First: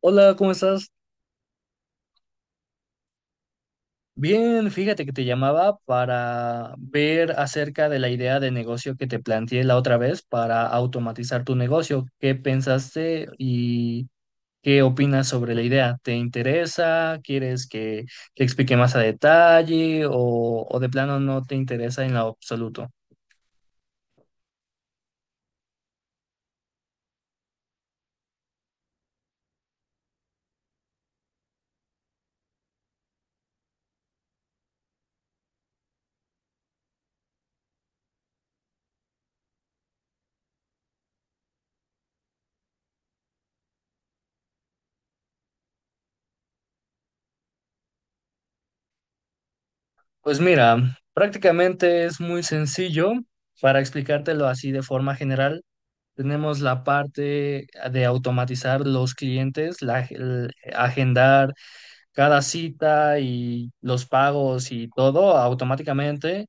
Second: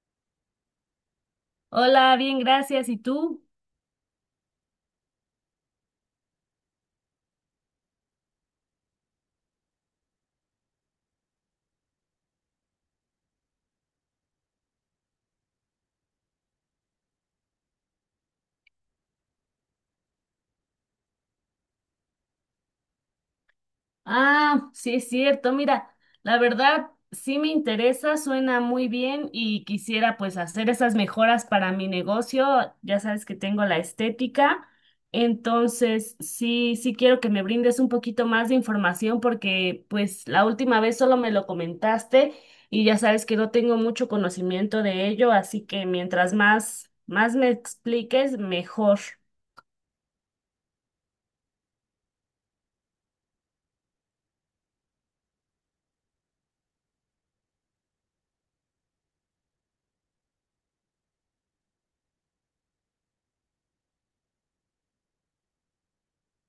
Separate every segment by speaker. Speaker 1: Hola, ¿cómo estás?
Speaker 2: Hola, bien, gracias. ¿Y tú?
Speaker 1: Bien, fíjate que te llamaba para ver acerca de la idea de negocio que te planteé la otra vez para automatizar tu negocio. ¿Qué pensaste y qué opinas sobre la idea? ¿Te interesa? ¿Quieres que te explique más a detalle o de plano no te interesa en lo absoluto?
Speaker 2: Ah, sí es cierto. Mira, la verdad sí me interesa, suena muy bien y quisiera pues hacer esas mejoras para mi negocio. Ya sabes que tengo la estética, entonces sí, sí quiero que me brindes un poquito más de información porque pues la última vez solo me lo comentaste y ya sabes que no tengo mucho conocimiento de ello, así que mientras más, más me expliques, mejor.
Speaker 1: Pues mira, prácticamente es muy sencillo para explicártelo así de forma general. Tenemos la parte de automatizar los clientes, el agendar cada cita y los pagos y todo automáticamente.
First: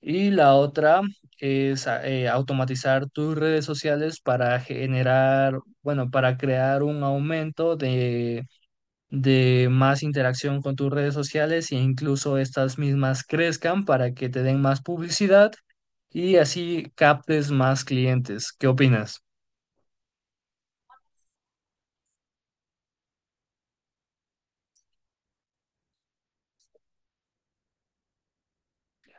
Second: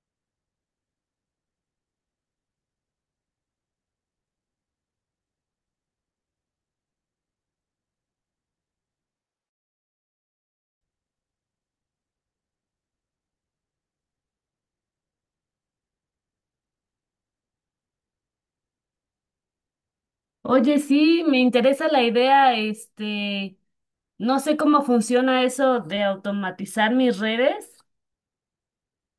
Speaker 1: Y la otra es automatizar tus redes sociales para generar, bueno, para crear un aumento de más interacción con tus redes sociales e incluso estas mismas crezcan para que te den más publicidad y así captes más clientes. ¿Qué opinas?
Speaker 2: Oye, sí, me interesa la idea, este, no sé cómo funciona eso de automatizar mis redes.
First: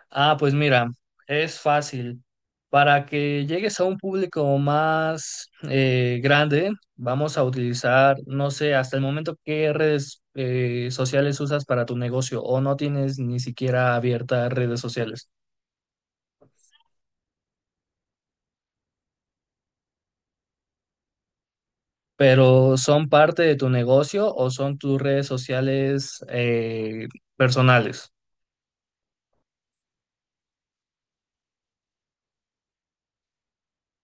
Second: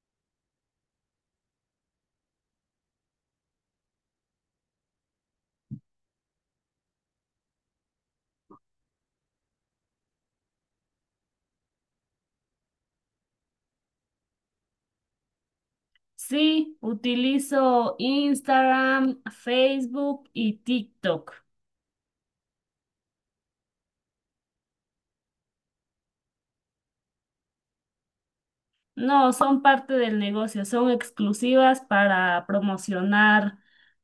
Speaker 1: Ah, pues mira, es fácil. Para que llegues a un público más grande, vamos a utilizar, no sé, hasta el momento qué redes sociales usas para tu negocio, o no tienes ni siquiera abiertas redes sociales,
Speaker 2: Sí, utilizo Instagram, Facebook y TikTok.
Speaker 1: pero ¿son parte de tu negocio o son tus redes sociales personales?
Speaker 2: No, son parte del negocio, son exclusivas para promocionar,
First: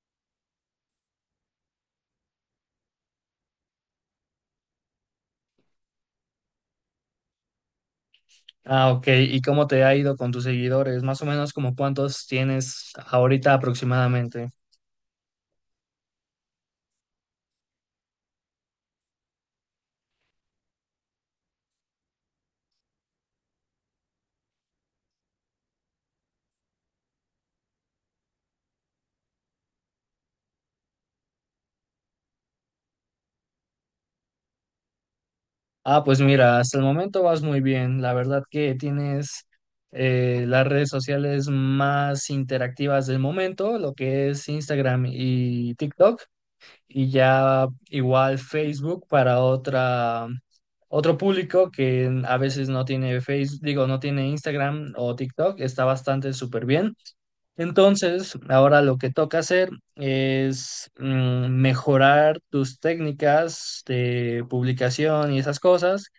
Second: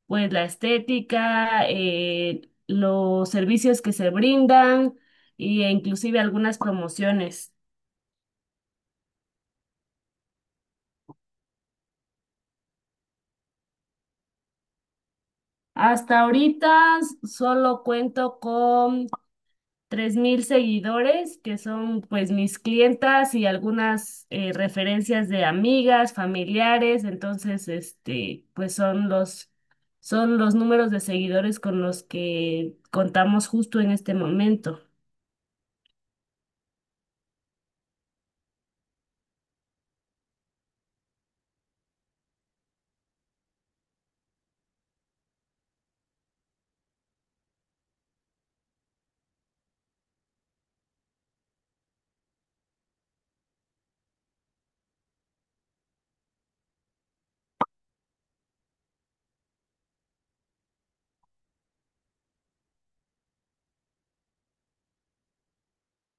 Speaker 2: pues, la estética, los servicios que se brindan e inclusive algunas promociones.
Speaker 1: Ah, ok. ¿Y cómo te ha ido con tus seguidores? Más o menos, como cuántos tienes ahorita, aproximadamente.
Speaker 2: Hasta ahorita solo cuento con 3.000 seguidores, que son pues mis clientas y algunas referencias de amigas, familiares, entonces este, pues son los números de seguidores con los que contamos justo en este momento.
Speaker 1: Ah, pues mira, hasta el momento vas muy bien. La verdad que tienes las redes sociales más interactivas del momento, lo que es Instagram y TikTok, y ya igual Facebook para otro público que a veces no tiene Facebook, digo, no tiene Instagram o TikTok. Está bastante súper bien. Entonces, ahora lo que toca hacer es mejorar tus técnicas de publicación y esas cosas,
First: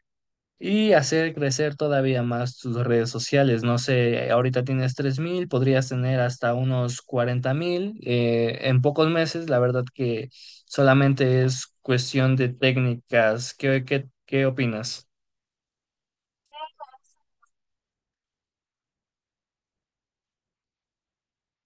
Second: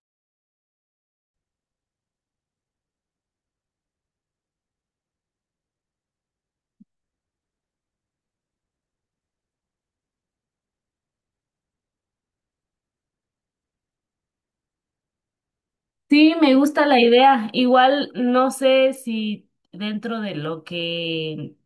Speaker 1: y hacer crecer todavía más tus redes sociales. No sé, ahorita tienes 3,000, podrías tener hasta unos 40,000 en pocos meses. La verdad que solamente es cuestión de técnicas. ¿Qué opinas?
Speaker 2: Sí, me gusta la idea. Igual no sé si dentro de lo que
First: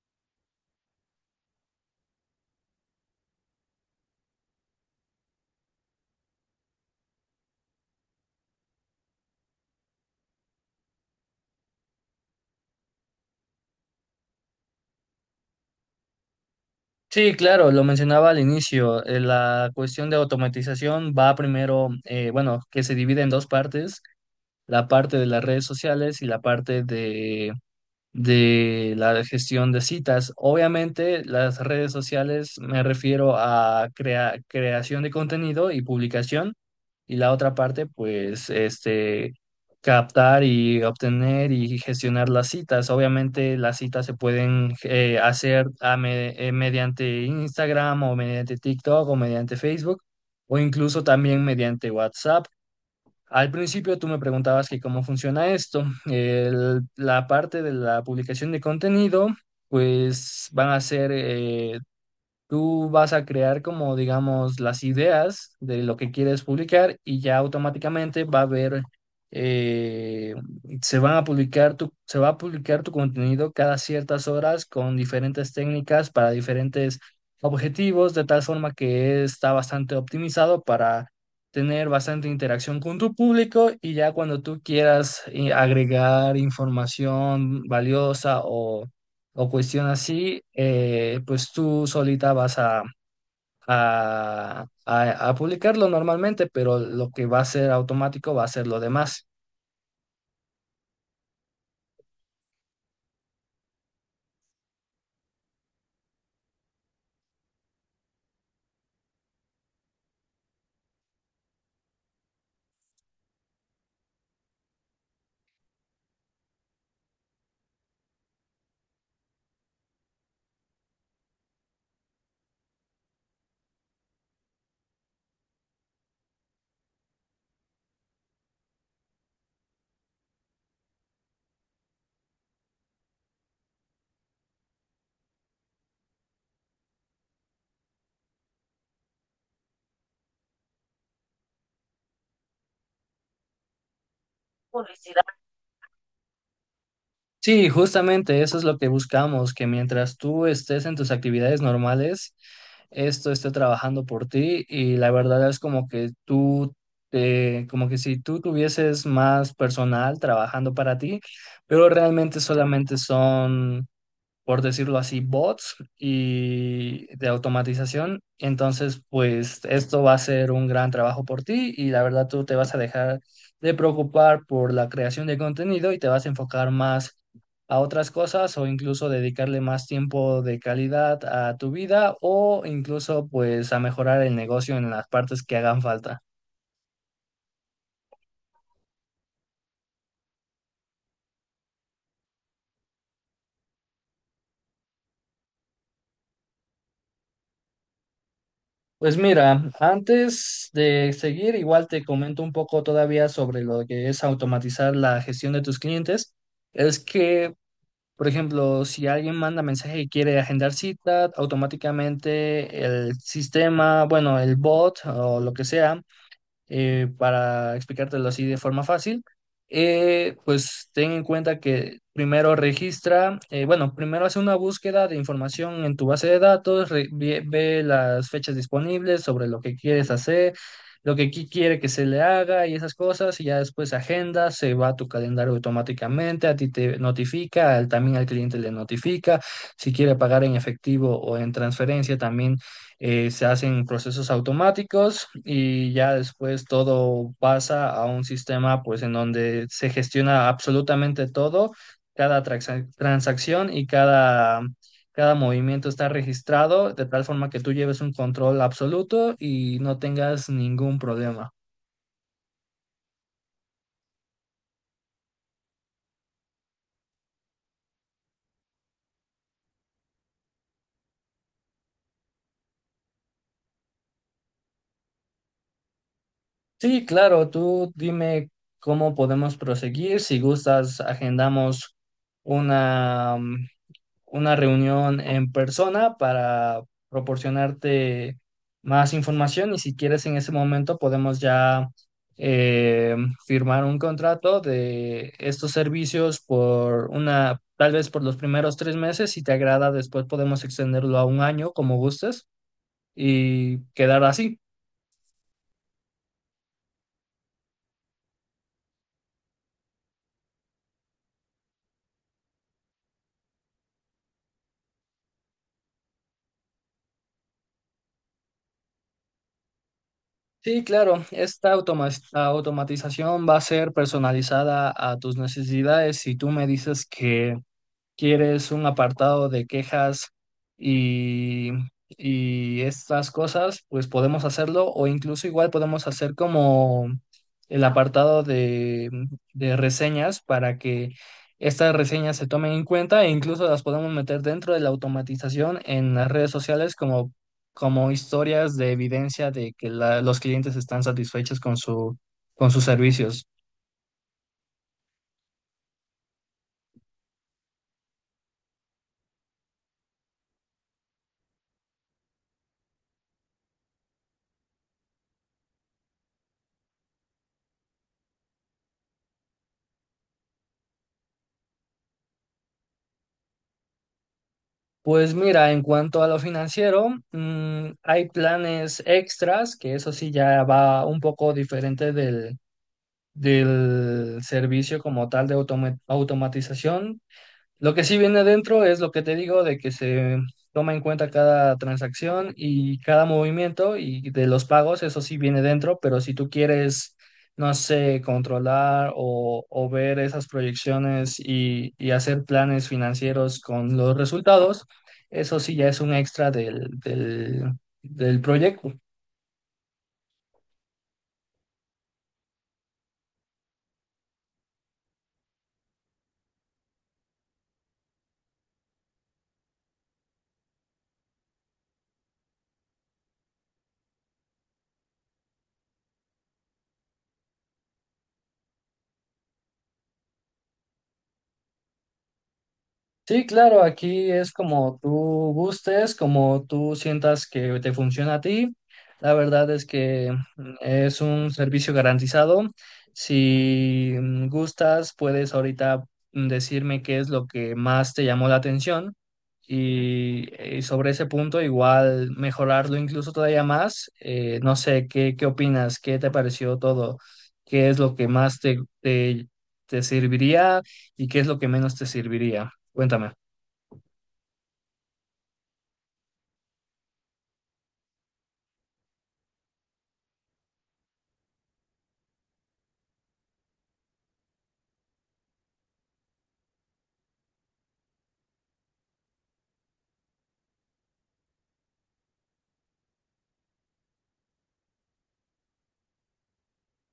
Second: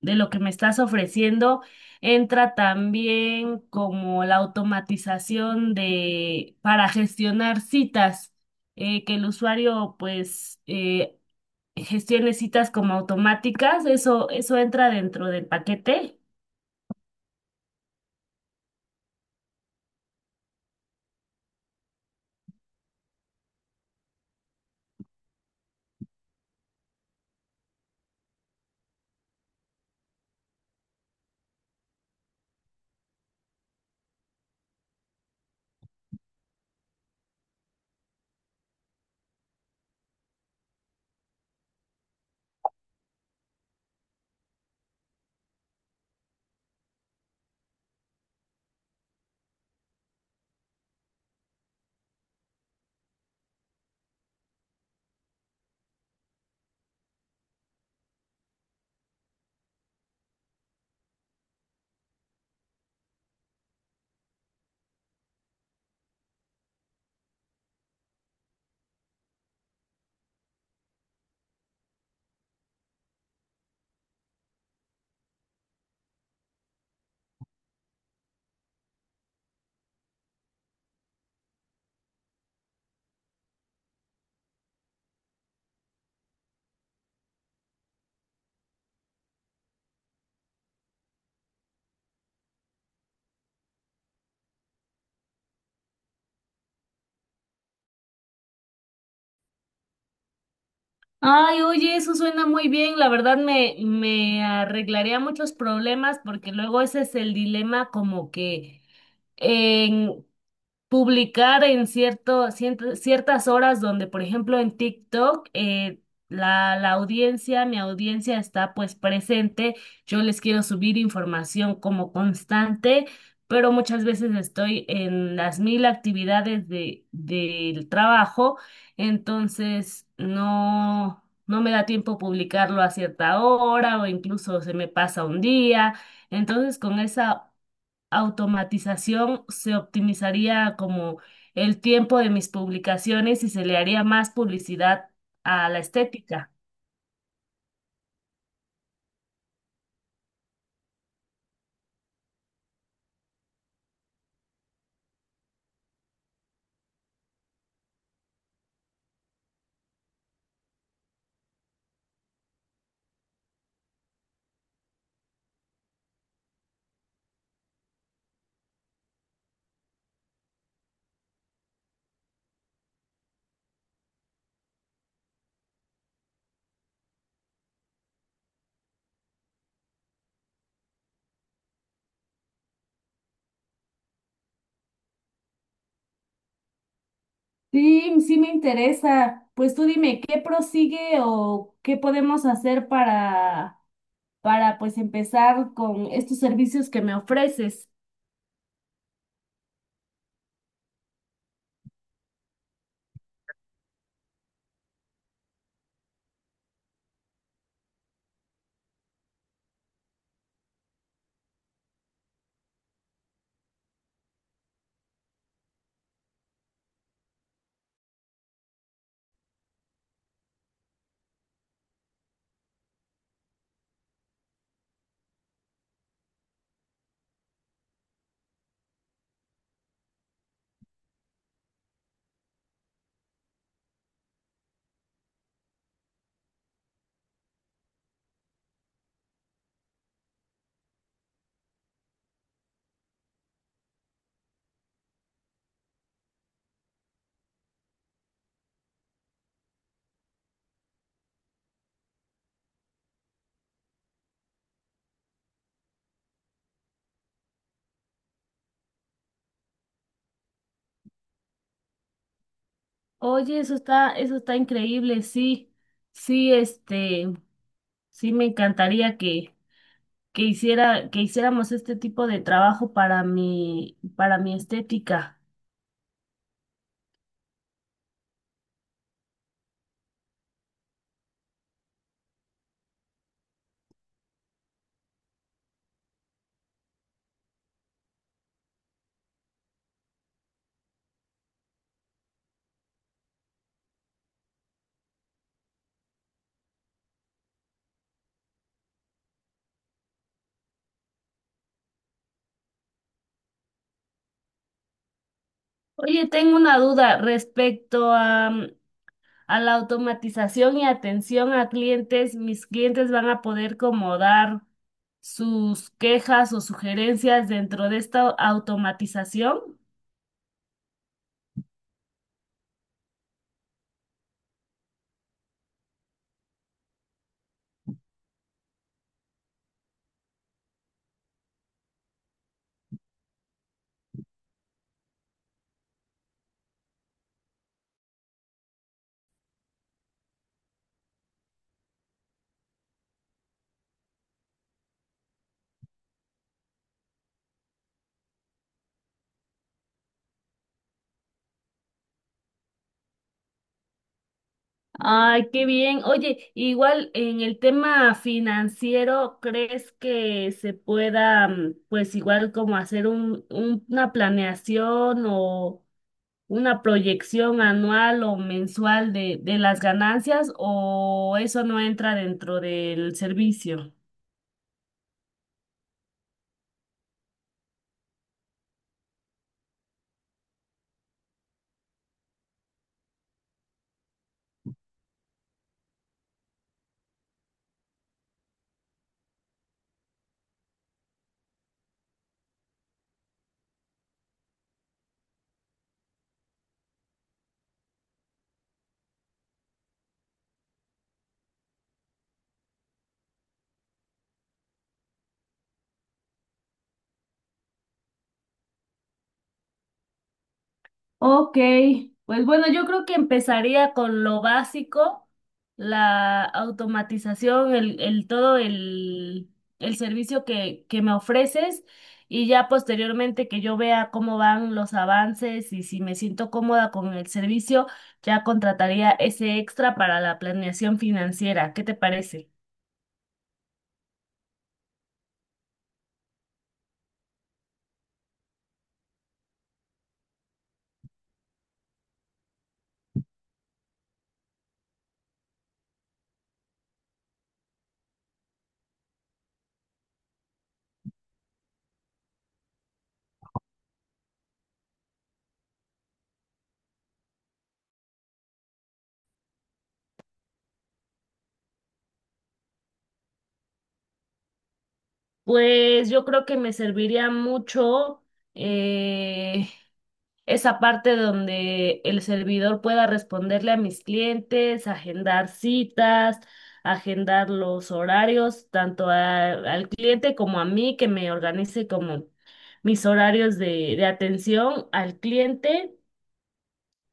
Speaker 2: de lo que me estás ofreciendo entra también como la automatización de para gestionar citas, que el usuario pues gestione citas como automáticas. Eso entra dentro del paquete.
Speaker 1: Sí, claro, lo mencionaba al inicio. La cuestión de automatización va primero, bueno, que se divide en dos partes: la parte de las redes sociales y la parte de la gestión de citas. Obviamente, las redes sociales, me refiero a creación de contenido y publicación, y la otra parte, pues, este, captar y obtener y gestionar las citas. Obviamente, las citas se pueden hacer mediante Instagram o mediante TikTok o mediante Facebook, o incluso también mediante WhatsApp. Al principio tú me preguntabas que cómo funciona esto. La parte de la publicación de contenido, pues van a ser, tú vas a crear, como, digamos, las ideas de lo que quieres publicar, y ya automáticamente va a haber, eh, se va a publicar tu contenido cada ciertas horas con diferentes técnicas para diferentes objetivos, de tal forma que está bastante optimizado para tener bastante interacción con tu público. Y ya cuando tú quieras agregar información valiosa o cuestión así, pues tú solita vas a publicarlo normalmente, pero lo que va a ser automático va a ser lo demás.
Speaker 2: Ay, oye, eso suena muy bien. La verdad me arreglaría muchos problemas porque luego ese es el dilema como que en publicar en ciertas horas donde, por ejemplo, en TikTok, la audiencia, mi audiencia está pues presente, yo les quiero subir información como constante, pero muchas veces estoy en las mil actividades de, del trabajo, entonces no... No me da tiempo publicarlo a cierta hora o incluso se me pasa un día. Entonces, con esa automatización se optimizaría como el tiempo de mis publicaciones y se le haría más publicidad a la estética.
Speaker 1: Sí, justamente eso es lo que buscamos: que mientras tú estés en tus actividades normales, esto esté trabajando por ti, y la verdad es como que tú, como que si tú tuvieses más personal trabajando para ti, pero realmente solamente son, por decirlo así, bots y de automatización. Entonces, pues esto va a ser un gran trabajo por ti y la verdad tú te vas a dejar de preocupar por la creación de contenido y te vas a enfocar más a otras cosas, o incluso dedicarle más tiempo de calidad a tu vida, o incluso pues a mejorar el negocio en las partes que hagan falta.
Speaker 2: Sí, sí me interesa. Pues tú dime, ¿qué prosigue o qué podemos hacer para pues empezar con estos servicios que me ofreces?
Speaker 1: Pues mira, antes de seguir, igual te comento un poco todavía sobre lo que es automatizar la gestión de tus clientes. Es que, por ejemplo, si alguien manda mensaje y quiere agendar cita, automáticamente el sistema, bueno, el bot o lo que sea, para explicártelo así de forma fácil, pues ten en cuenta que primero registra, bueno, primero hace una búsqueda de información en tu base de datos, ve las fechas disponibles sobre lo que quieres hacer, lo que quiere que se le haga y esas cosas, y ya después agenda, se va a tu calendario automáticamente, a ti te notifica, también al cliente le notifica, si quiere pagar en efectivo o en transferencia, también se hacen procesos automáticos, y ya después todo pasa a un sistema, pues, en donde se gestiona absolutamente todo, cada transacción y cada movimiento está registrado de tal forma que tú lleves un control absoluto y no tengas ningún problema.
Speaker 2: Oye, eso está increíble, sí, sí, este, sí me encantaría que hiciéramos este tipo de trabajo para para mi estética.
Speaker 1: Sí, claro, tú dime cómo podemos proseguir. Si gustas, agendamos una una reunión en persona para proporcionarte más información, y si quieres, en ese momento podemos ya eh, firmar un contrato de estos servicios tal vez por los primeros 3 meses. Si te agrada, después podemos extenderlo a un año, como gustes, y quedar así.
Speaker 2: Oye, tengo una duda respecto a, a la automatización y atención a clientes. ¿Mis clientes van a poder como dar sus quejas o sugerencias dentro de esta automatización?
Speaker 1: Sí, claro, esta automatización va a ser personalizada a tus necesidades. Si tú me dices que quieres un apartado de quejas y, y estas cosas, pues podemos hacerlo, o incluso igual podemos hacer como el apartado de reseñas, para que estas reseñas se tomen en cuenta e incluso las podemos meter dentro de la automatización en las redes sociales, como historias de evidencia de que la- los clientes están satisfechos con sus servicios.
Speaker 2: Ay, qué bien. Oye, igual en el tema financiero, ¿crees que se pueda, pues igual como hacer una planeación o una proyección anual o mensual de las ganancias o eso no entra dentro del servicio?
Speaker 1: Pues mira, en cuanto a lo financiero, hay planes extras, que eso sí ya va un poco diferente del servicio como tal de automatización. Lo que sí viene adentro es lo que te digo, de que se toma en cuenta cada transacción y cada movimiento y de los pagos. Eso sí viene dentro, pero si tú quieres, no sé, controlar, o ver esas proyecciones y hacer planes financieros con los resultados, eso sí ya es un extra del proyecto.
Speaker 2: Ok, pues bueno, yo creo que empezaría con lo básico, la automatización, el servicio que me ofreces y ya posteriormente que yo vea cómo van los avances y si me siento cómoda con el servicio, ya contrataría ese extra para la planeación financiera. ¿Qué te parece?
Speaker 1: Sí, claro, aquí es como tú gustes, como tú sientas que te funciona a ti. La verdad es que es un servicio garantizado. Si gustas, puedes ahorita decirme qué es lo que más te llamó la atención y sobre ese punto igual mejorarlo incluso todavía más. No sé, ¿qué opinas? ¿Qué te pareció todo? ¿Qué es lo que más te serviría y qué es lo que menos te serviría? Cuéntame.
Speaker 2: Pues yo creo que me serviría mucho eh, esa parte donde el servidor pueda responderle a mis clientes, agendar citas, agendar los horarios, tanto al cliente como a mí, que me organice como mis horarios de atención al cliente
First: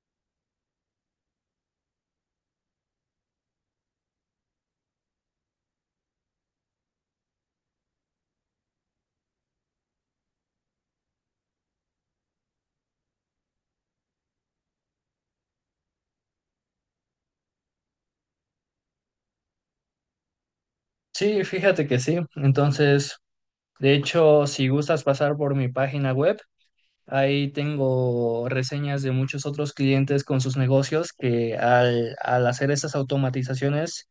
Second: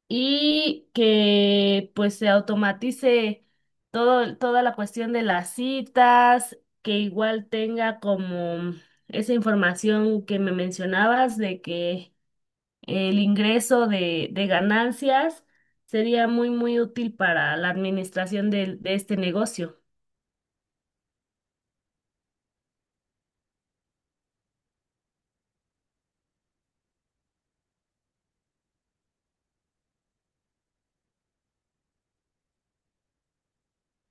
Speaker 2: y que pues se automatice todo, toda la cuestión de las citas, que igual tenga como esa información que me mencionabas de que el ingreso de ganancias sería muy, muy útil para la administración de este negocio.
Speaker 1: Sí, fíjate que sí. Entonces, de hecho, si gustas pasar por mi página web, ahí tengo reseñas de muchos otros clientes con sus negocios que al hacer estas automatizaciones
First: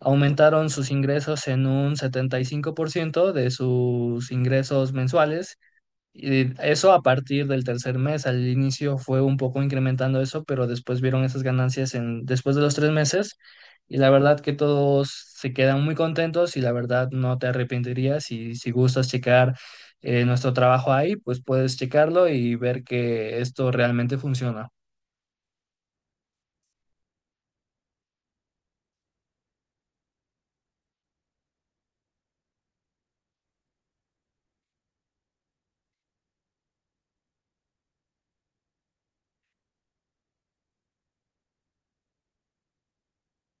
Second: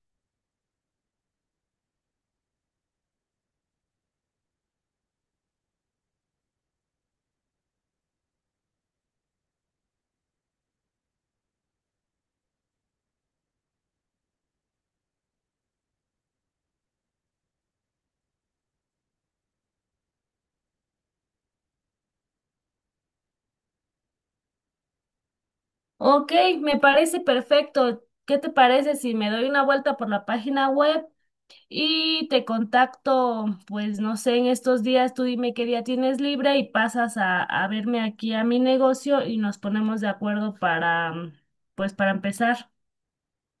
Speaker 1: aumentaron sus ingresos en un 75% de sus ingresos mensuales. Y eso a partir del tercer mes. Al inicio fue un poco incrementando eso, pero después vieron esas ganancias después de los 3 meses, y la verdad que todos se quedan muy contentos y la verdad no te arrepentirías, y si gustas checar nuestro trabajo ahí, pues puedes checarlo y ver que esto realmente funciona.
Speaker 2: Ok, me parece perfecto. ¿Qué te parece si me doy una vuelta por la página web y te contacto? Pues no sé, en estos días tú dime qué día tienes libre y pasas a verme aquí a mi negocio y nos ponemos de acuerdo para, pues para empezar.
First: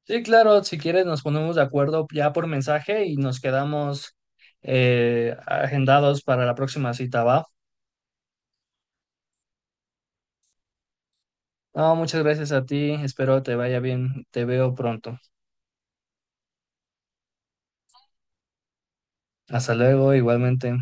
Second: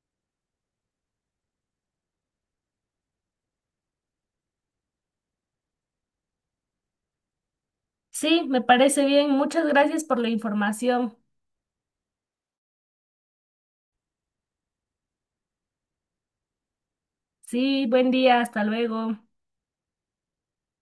Speaker 1: Sí, claro, si quieres nos ponemos de acuerdo ya por mensaje y nos quedamos agendados para la próxima cita, ¿va?
Speaker 2: Sí, me parece bien. Muchas gracias por la información.
Speaker 1: No, muchas gracias a ti. Espero te vaya bien. Te veo pronto.
Speaker 2: Sí, buen día, hasta luego.
Speaker 1: Hasta luego, igualmente.